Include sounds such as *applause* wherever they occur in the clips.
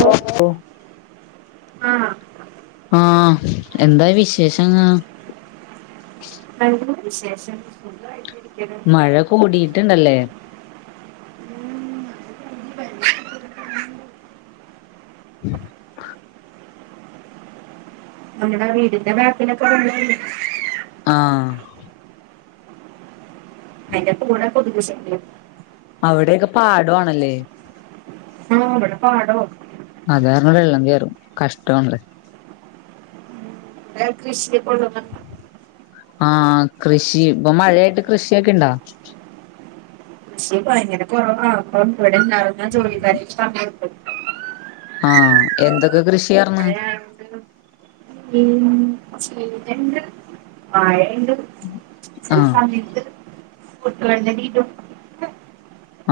*inaudible* ആഹ് ആഹ് എന്താ വിശേഷെന്താ? അവിടെന്താ വിശേഷം സുഖായിട്ടിരിക്കണ് മഴ കൂടിയിട്ടുണ്ടല്ലേ ഉം മഴ *inaudible* നമ്മടെ വീടിന്റെ ബാക്കിലൊക്കെ ഉണ്ടേന്ന് ആഹ് അയിന്റെ കൂടെ കൊതുക് ശല്യം അവിടെയൊക്കെ പാടൊവാണല്ലേ ആഹ് ഇവടെ പാടോ അത് കാരണം വെള്ളം കേറും കഷ്ട്ടാണ് ലെ. ഇങ്ങള് കൃഷിയൊക്കള്ളൊരാ? ആഹ് കൃഷി ഇപ്പൊ മഴയായിട്ട് കൃഷിയൊക്കെ ഇണ്ടോ? പക്ഷെ ഭയങ്കര കൊറവാപ്പം ഇവിടെണ്ടാർന്ന ജോലിക്കാരിക്ക് ആഹ് എന്തൊക്കെ കൃഷിയാർന്ന്? പിന്നെ പിന്നെണ്ട് വാഴണ്ട് ചെല ആഹ് സമയത്ത് കുട്ടിളെന്നെ വീട്ടും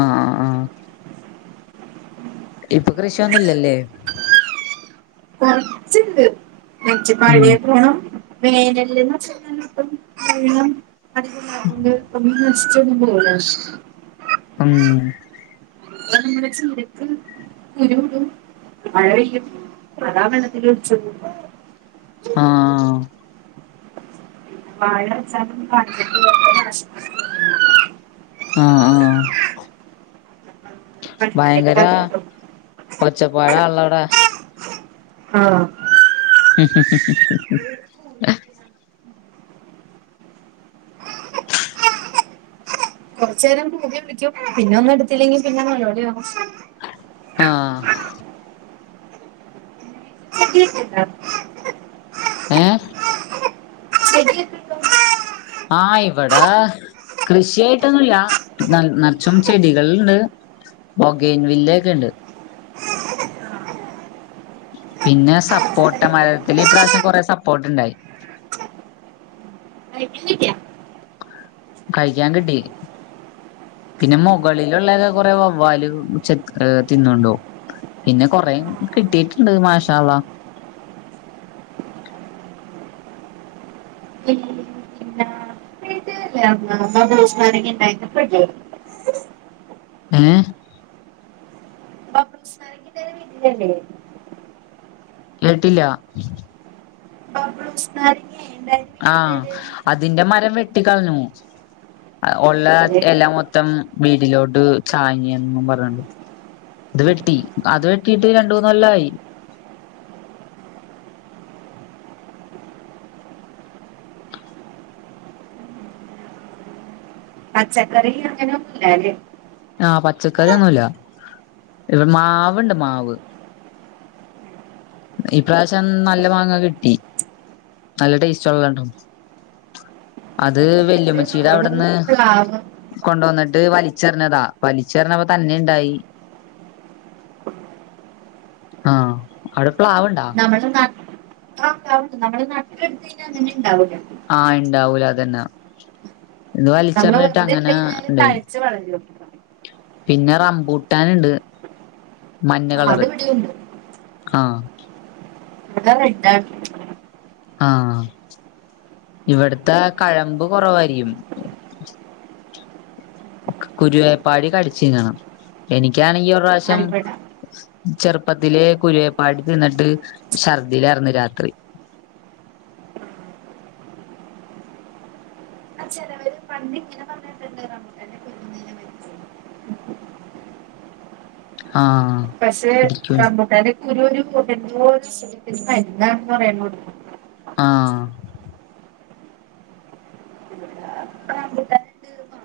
ആഹ് ആഹ് ആഹ് ഇപ്പൊ കൃഷിയൊന്നുല്ലല്ലേ? കൊറച്ച്ണ്ട് എന്നച്ച് ഉം മഴയെക്കെ വേണം. വേനല്ന്ന്ച്ചാ ഇപ്പം വെള്ളം അധികം ഇല്ലാത്തോണ്ട് *unintelligible* *unintelligible* അം *unintelligible* നിരക്ക് ഇരുവ്ടും മഴ പെയ്യും അതാ വെള്ളത്തിലൊലിച്ചു പോകും. ആഹ് വാഴവെച്ചാലും *inaudible* ആഹ് ആഹ് പണിക്കാരെയൊക്കെ ഭയങ്കരാ പറഞ്ഞോട്ടും ഒച്ചപ്പാടാണല്ലോവടെ? ആഹ് മ് മ് ഹ് ഹ് കൊറച്ചേരം കൂകി വിളിക്കും പിന്നാ ഒന്നെടുത്തില്ലെങ്കി പിന്നെ നെലോളിയാവും. ആഹ് ചെടിയക്കെണ്ടോ? ഏഹ് ചെടിയക്കെണ്ടോ? ആഹ് ഇവടെ കൃഷിയായിട്ടൊന്നുല്ല ന നറച്ചും ചെടികള്ണ്ട്. ഭോഗൈൻ വില്ലയൊക്കെണ്ട്. പിന്നെ സപ്പോട്ട മരത്തില് ഇപ്രാവശ്യം കൊറെ സപ്പോട്ടണ്ടായി. കയിക്കാൻ കിട്ടിയാ? കഴിക്കാൻ കിട്ടി. പിന്നെ മുകളിലുള്ളക്കെ കൊറെ വവ്വാല് ചെ ഹേ തിന്നണ്ടോവും. പിന്നെ കൊറെ കിട്ടിയിട്ടുണ്ട് മാഷാ അള്ളാ. *unintelligible* വീട്ടിലല്ലേ *unintelligible* ഏഹ് *unintelligible* *unintelligible* കേട്ടില്ല? ബബൾസ് നാരങ്ങേ എന്തായി? ആഹ് അതിന്റെ മരം വെട്ടി കളഞ്ഞു. ഒള്ള അതെ. എല മൊത്തം വീട്ടിലോട്ട് ചാഞ്ഞ് പറഞ്ഞോണ്ട്. ഇത് വെട്ടി അത് വെട്ടിട്ട് രണ്ട് മൂന്നൊല്ലായി. പച്ചക്കറി അങ്ങനെ ഒന്നും ല്ലാല്ലേ? ആഹ് പച്ചക്കറിയൊന്നുല്ല ഇവ്ടെ മാവ്ണ്ട് മാവ്. ഈ പ്രാവശ്യം നല്ല മാങ്ങ കിട്ടി നല്ല ടേസ്റ്റുള്ള രണ്ടണം അത് വല് ഇവിടെ ഉണ്ട് ഇന്റമ്മച്ചീട മാവ് അവിടുന്ന് പ്ലാവ് കൊണ്ടോന്നിട്ട് വലിച്ചെറിഞ്ഞതാ. പലിച്ചെറിഞ്ഞപ്പോ തന്നെ ഇണ്ടായി ആഹ് അവ്ടെ പ്ലാവ്ണ്ടാ. നമ്ടെ നട്ടാണ്ടാവും നമ്മള് നട്ടെടു ത്തീനെ അങ്ങനെ ഇണ്ടാവൂല. ആഹ് ഇണ്ടാവൂല അതന്നെ. ഇന്ന് നമ്മള് വലിച്ചെറിഞ്ഞിട്ട് വെറുതെ ഇട്ട് അങ്ങനെ കഴിഞ്ഞാല് ഇണ്ടായി. തഴച്ച് വളരും പിന്നെ റമ്പൂട്ടാന്ണ്ട് മഞ്ഞ ആ, അത് കളറ്. ഇവിടെ ഉണ്ട് ആ ഇവ്ടെ റെഡ്ഡാണ്. ആ ഇവിട്ത്തെ കഴമ്പ് കൊറവായിരിക്കും. കുരുവേപ്പാടി കടിച്ചിന്നണം. എനിക്കാണെങ്കി ഒരുറാശ്യം. ആയിക്കോട്ടെ ചെറുപ്പത്തിലെ കുരുവപ്പാടി തിന്നിട്ട് ഛർദിലാർന്ന് രാത്രി. അ ച്ചെലവര് പണ്ടി ഇങ്ങനെ പറഞ്ഞിട്ടുണ്ട റമ്പുട്ടന്റെ *unintelligible* ആഹ് പക്ഷെ പിടിക്കും റമ്പുട്ടാൻന്റെ കുരു ഒരു *unintelligible* മരുന്നാണ് പറയൻ ആ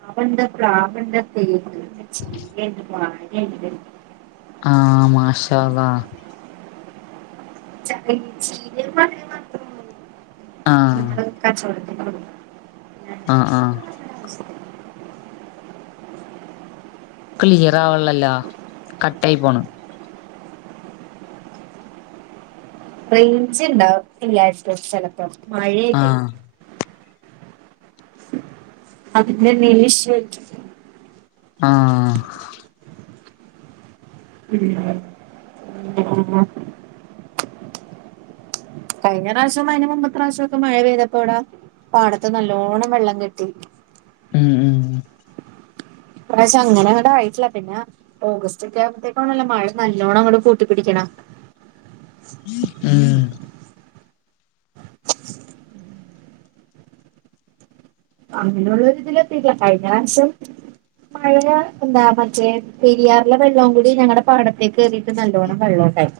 മാവ്ണ്ട്, പ്ലാവ്ണ്ട്, തേക്ക്ണ്ട്, ചീരണ്ട്, വാഴണ്ട് ആഹ് മാഷാഅള്ളാഹ് ച ചീര ആഹ് *unintelligible* കച്ചവടത്തിന് കൊടുക്കഹ് ആ ആ ക്ലിയർ ആവ്ള്ളല്ലോ കട്ടായി പോണ്. റേയ്ഞ്ച് ഇണ്ടാവു. എല്ലായിടത്തും ചെലപ്പം മഴെറ്റ ആഹ് അതിന്റെ നിലിഷത്ത് ആഹ് *unintelligible* കഴിഞ്ഞ പ്രാവശ്യം അയ്ന്റെ മുമ്പത്തെ പ്രാശ്യാെക്കെ മഴ പെയ്തപ്പോ ഇവ്ടാ പാടത്ത് നല്ലോണം വെള്ളം കെട്ടി. ഉം ഉം ഇപ്രാവശം അങ്ങനെങടായിട്ടില്ല പിന്നെ ഓഗസ്റ്റ് ഒക്കെ ആകുമ്പോത്തേക്കാണല്ലോ മഴ നല്ലോണ്ണം ഇങ്ങട് കൂട്ടിപ്പിടിക്ണ്. ഉം അങ്ങനെയുള്ള ഇതിലെത്തീട്ട്ല്ല കഴിഞ്ഞറാശ്യം മഴ എന്താ മറ്റേ പെരിയാറിലെ വെള്ളം കൂടി ഞങ്ങടെ പാടത്ത് ത്തേക്ക് ഇതിക്ക് നല്ലോണ്ണം വെള്ളോണ്ടായി.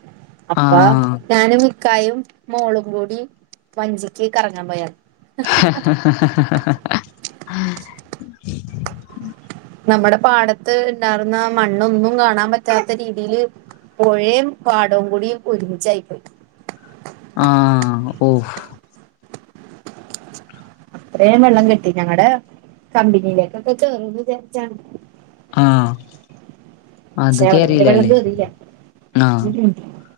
അപ്പാ ആഹ് ഞാനും കായും മോളും കൂടി വഞ്ചീക്ക് കറങ്ങാൻ പോയാൽ *inaudible* നമ്മടെ പാടത്ത് ഇണ്ടാർന്ന മണ്ണൊന്നും കാണാൻ പറ്റാത്ത രീതീല് പൊഴേം പാടം കൂടിം ഒരുമിചായിപ്പോയി ആ ഓഫ് അത്രേം വെള്ളം കെട്ടി ഞങ്ങളടെ കമ്പനിയിലേക്കൊക്കെ കെറുന്ന് വിചാരിച്ചാണ്. ആഹ് അത് ക്ഷെ അവടെവരെ വെള്ളം കേറിയില്ലല്ലേ കേറില. ആഹ് ഉം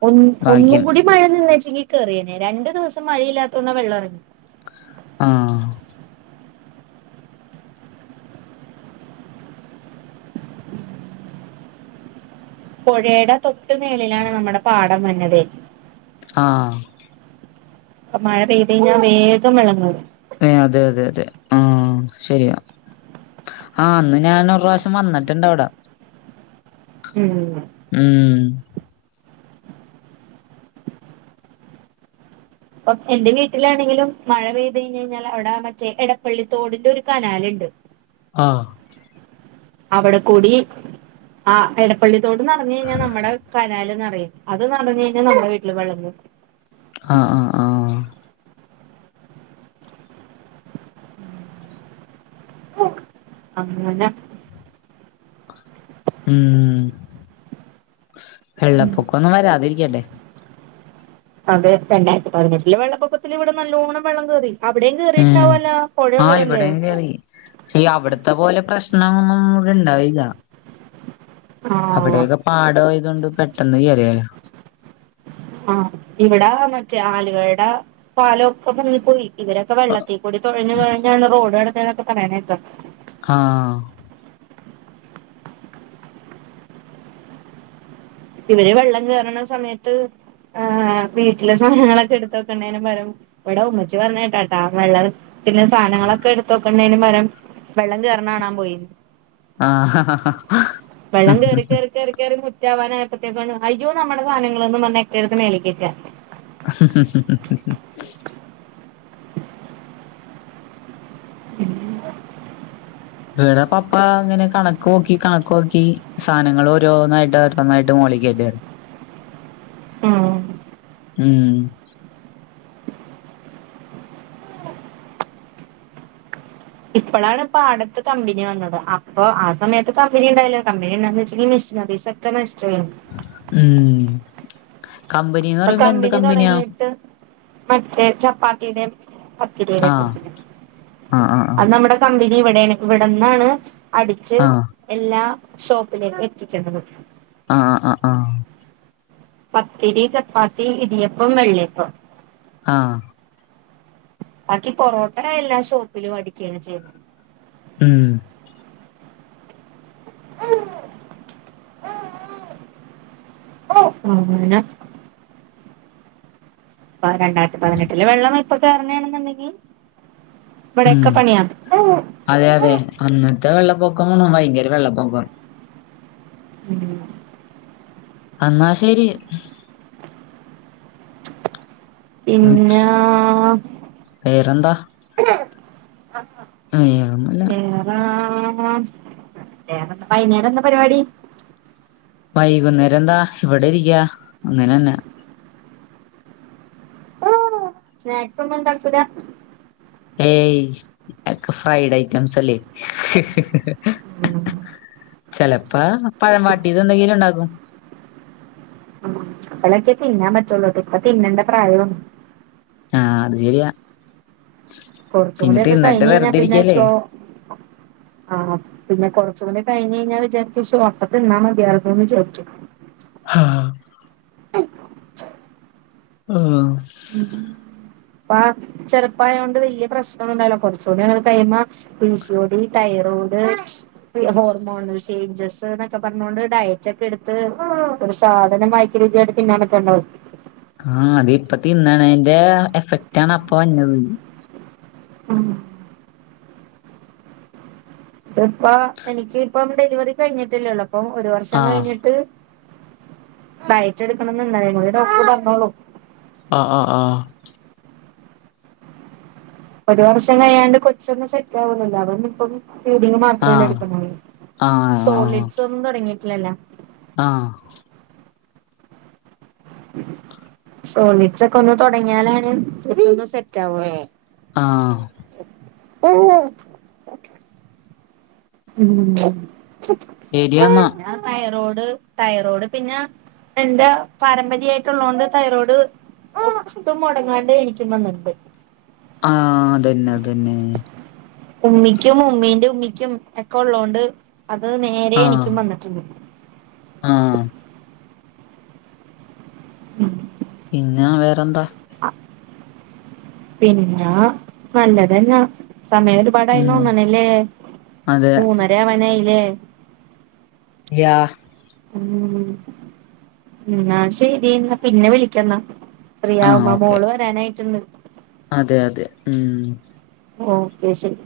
ഒന്ന് ഭാഗ്യം ഒന്നുംകൂടി മഴ നിന്നെച്ചെങ്കി കേറീനി രണ്ട് ദിവസം മഴയില്ലാത്തൊണ്ടവെള്ള എറങ്ങി. ആഹ് പൊഴേടെ തൊട്ട് മേളിലാണ് നമ്മടെ പാടം വര്നത്. ആഹ് പ്പ മഴ പെയ്തഴിഞ്ഞ വേഗം വെള്ളം കേറും. ഏഹ് അത് അത് അതെ ആഹ് ശരിയാ. ആഹ് അന്ന് ഞാന് ഒരുറാശ്യം വന്ന്ട്ട്ണ്ട് അഒടെ. ഉം ഉം പ്പം എന്റെ വീട്ടിലാണെങ്കിലും മഴ പെയ്ത് കഴിഞ്ഞഴിഞ്ഞാൽ അവടെ മറ്റേ എടപ്പള്ളിത്തോടിന്റെ ഒര് കനാല്ണ്ട്. ആഹ് അവടെ കൂടി ആഹ് എടപ്പള്ളിത്തോട് ന്നർഞ്ഞയ്ഞ്ഞാ നമ്മടെ കനാൽന്നറിം. അത് നറഞ്ഞഴിഞ്ഞാ നമ്മളെ വീട്ടില് വെള്ളം കേറും. ആഹ് ആഹ് ആഹ് അങ്ങനെ ഉം ഉം വെള്ളപ്പൊക്കൊന്നും വരാതിരിക്കട്ടെ. അതെ രണ്ടായിരത്തിപതിനെട്ടിലെ വെള്ളപ്പൊക്കത്തില് ഇവടെ നല്ലോണ്ണം വെള്ളം കേറി. അവടെ ഉം കേറിട്ടണ്ടാവല്ലോ പൊഴയുള്ളതല്ലേ? ഇല്ല അവടത്തെ പോലെ പ്രശ്നൊന്നുവടെ ഇണ്ടാവില്ല. ആ അവടെയക്കെ പാടഒഴ്ക്ണ്ട് പെട്ടെന്ന് കേറിയല്ലോ. ആഹ് ഇവടെ മറ്റേ ആലുവെടെ പാലൊക്കെ മുങ്ങിപ്പോയി. ഇവരക്കെ വെള്ളത്തിൽ കൂടി തൊഴഞ്ഞ് തൊഴഞ്ഞ്ന്നപ്പം റോഡ് *unintelligible* ആഹ് ഇവരെ വെള്ളം കേറ്ണ സമയത്ത് ഏഹ് വീട്ടിലെ സാധങ്ങളൊക്കെ എട്ത്ത് വക്കണ്ടെന് പരം ഇവടെ ഉമ്മച്ചി പറഞ്ഞേട്ടെട്ടാ വെള്ളർ പിന്നെ സാനങ്ങളൊക്കെ എടുത്ത്ക്കണ്ടേന് പരം വെള്ളകേറ്ണ കാണാപോയി. ആഹ് വെള്ളം കേറി കേറി കേറി കേറി മുറ്റാവാന ആയപ്പത്തെക്കാണ് അയ്യോ നമ്മടെ സാധനങ്ങള്ന്നും പറഞ്ഞ് എക്കെടുത്ത് മേലേക്ക് കേറ്റ. ഉം ഇടെ പപ്പ ഇങ്ങനെ കണക്ക് നോക്കി കണക്ക് നോക്കി സാനങ്ങൾ ഓരോന്നായിട്ട് ഓരോന്നായിട്ട് മോളികേറ്റാര്ന്നു. ഉം ഉം ഇപ്പളാണ് പാടത്ത് കമ്പനി വന്നത് അപ്പോ ആഹ് സമയത്ത് കമ്പനി ഉണ്ടായില്ല. കമ്പനി ഉണ്ടാന്ന്ച്ച് ഈ മിഷ്നറിസ തെമസ്ട്രിയോ ഉം കമ്പനിന്ന് അപ്പൊ പറയുമ്പോ എന്ത് കമ്പനി കമ്പനിയാ? തുടങ്ങിയിട്ട് മറ്റേ ചപ്പാത്തിടെ പത്തിരിടെ ആഹ് കമ്പനി ആഹ് ആഹ് അത് നമ്മുടെ കമ്പനി ഇവടെണ് ഇവടെന്നാണ് അടിച്ച് ആഹ് എല്ലാ ഷോപ്പിലേക്കും എത്തിച്ച്ട്ണ് ആഹ് ആഹ് ആഹ് പത്തിരി, ചപ്പാത്തി, ഇടിയപ്പം, വെള്ളിയപ്പം ആഹ് ബാക്കി പൊറോട്ട എല്ലാ ഷോപ്പിലും അടിക്കാണ് ചെയ്യുന്നെ. ഉം ആന അപ്പ രണ്ടായിരത്തി പതിനെട്ടില് വെള്ളം ഇപ്പ കയറനാണെന്നുണ്ടെങ്കി ഉം ഇവടൊക്കെ പണിയാ അതെ അതെ അന്നത്തെ വെള്ളപ്പൊക്കം ണോ ഭയങ്കര വെള്ളപ്പൊക്ക പിന്നെ അന്നാ ശരി. പിന്നാ വേറെന്താ വേറൊന്നുല്ല ഏഹ് ആ വേറെന്ത വൈന്നേരം എന്നാ പരിപാടി? വൈകുന്നേരം എന്താ ഇവിടെ ഇരിക്ക അങ്ങനെന്നാ. സ്നാക്സ് ഒന്നും ഉണ്ടാക്കൂല? ഏയ് ക്ക ഫ്രൈഡ് ഐറ്റംസ് അല്ലേ? ചെലപ്പോ പഴം വാട്ടിയത് എന്തെങ്കിലും ഉണ്ടകും. ഉം ഇപ്പളൊക്കെ തിന്നാൻ പറ്റുള്ളൂ ഇപ്പ തിന്നന്റെ പ്രായ ആഹ് അത് ശരിയാ കുറച്ചും പിന്നെ കൂടിയൊക്കെ തിന്നിട്ട് കഴിഞ്ഞ് കഴിഞ്ഞാ വെറുതെരിക്കല്ലേ? *inaudible* ആഹ് പിന്നെ കൊർച്ചുടി കഴിഞ് കഴിഞ്ഞാൽ വിചാരിക്കും ശോ അപ്പ ത്തിന്നാ മതിയാര്ന്നു എന്ന് *unintelligible* ആഹ് ആഹ് ഉം പ്പ ചെറുപ്പായോണ്ട് വലിയ പ്രശ്നൊന്നുണ്ടല്ലോ കൊറച്ചുകൂടി *unintelligible* കഴിയുമ്പോ P C O T thyroid hormonal changes എന്നൊക്കെ പർഞ്ഞോണ്ട് ഡയറ്റ ഒക്കെ എടുത്ത് ഒരു സാധനം വ രുചിയായ്ട്ട് ത്തിന്നാ പറ്റ്ണ്ടാവും ആ അത് ഇപ്പ തിന്നണേന്റെ എഫക്റ്റ ആണ് അപ്പ വഞ്ഞത്. ഉം ഇപ്പ എനിക്ക് ഇപ്പം ഡെലിവറി കഴിഞ്ഞിട്ടല്ലേള്ളൂ അപ്പം ഒരു വർഷം ആഹ് കഴിഞ്ഞിട്ട് ഡയറ്റെടുക്കണന്ന്ണ്ടാർന്നു ഒര് ഡോക്ട്ർ പറഞ്ഞോളു. ആഹ് ആഹ് ആഹ് ഒരു വർഷം കഴിയാണ്ട് കൊച്ചൊന്ന് സെറ്റ് ആവുലല്ലോ അതോണ്ട്പ്പം ഫീഡിങ് മാത്രല്ല ആഹ് എടുക്കണ ആഹ് ആഹ് ആഹ് സോളിഡ്സ് ഒന്നും തുടങ്ങിട്ടില്ലല്ല. ആഹ് സോളിഡ്സ് ഒക്കെ ഒന്ന് തൊടങ്ങിയാലാണ് ഇതൊന്ന് സെറ്റ് ആവ. ആഹ് *unintelligible* പിന്നെന്താ ശരിയാന്നാ അത് തൈറോഡ് തൈറോഡ് പിന്നെ എന്റെ പാരമ്പര്യായിട്ട്ള്ളോണ്ട് തൈറോട് ഒട്ടും മൊടങ്ങാണ്ട് ഇരിക്കും വന്നിട്ട് ആഹ് അതന്നെ അതന്നെ ഉമ്മിക്കും ഉമ്മീന്റെ ഉമ്മിക്കും ഒക്കെ ഉള്ളോണ്ട് അത് നേരെ ആഹ് എനിക്കും വന്നിട്ടുണ്ട്. ആഹ് ഉം *inaudible* പിന്നെ വേറെന്താ? പിന്നെ നല്ലതന്നാ സമയ പാടായിന്ന് ഉം തോന്നണ്ല്ലേ അതെ മൂന്നര ആവാനായില്ലേ. യാ ഉം ഇന്നാ സെരി ഇന്നാ പിന്നെ വിളിക്കന്നാ. ഫ്രീ ആഹ് ആവുമ്പ ഓക്കെ മോള് വരാനായിട്ട്ണ്ട്. അതെ അതെ ഉം ഓക്കെ ശരി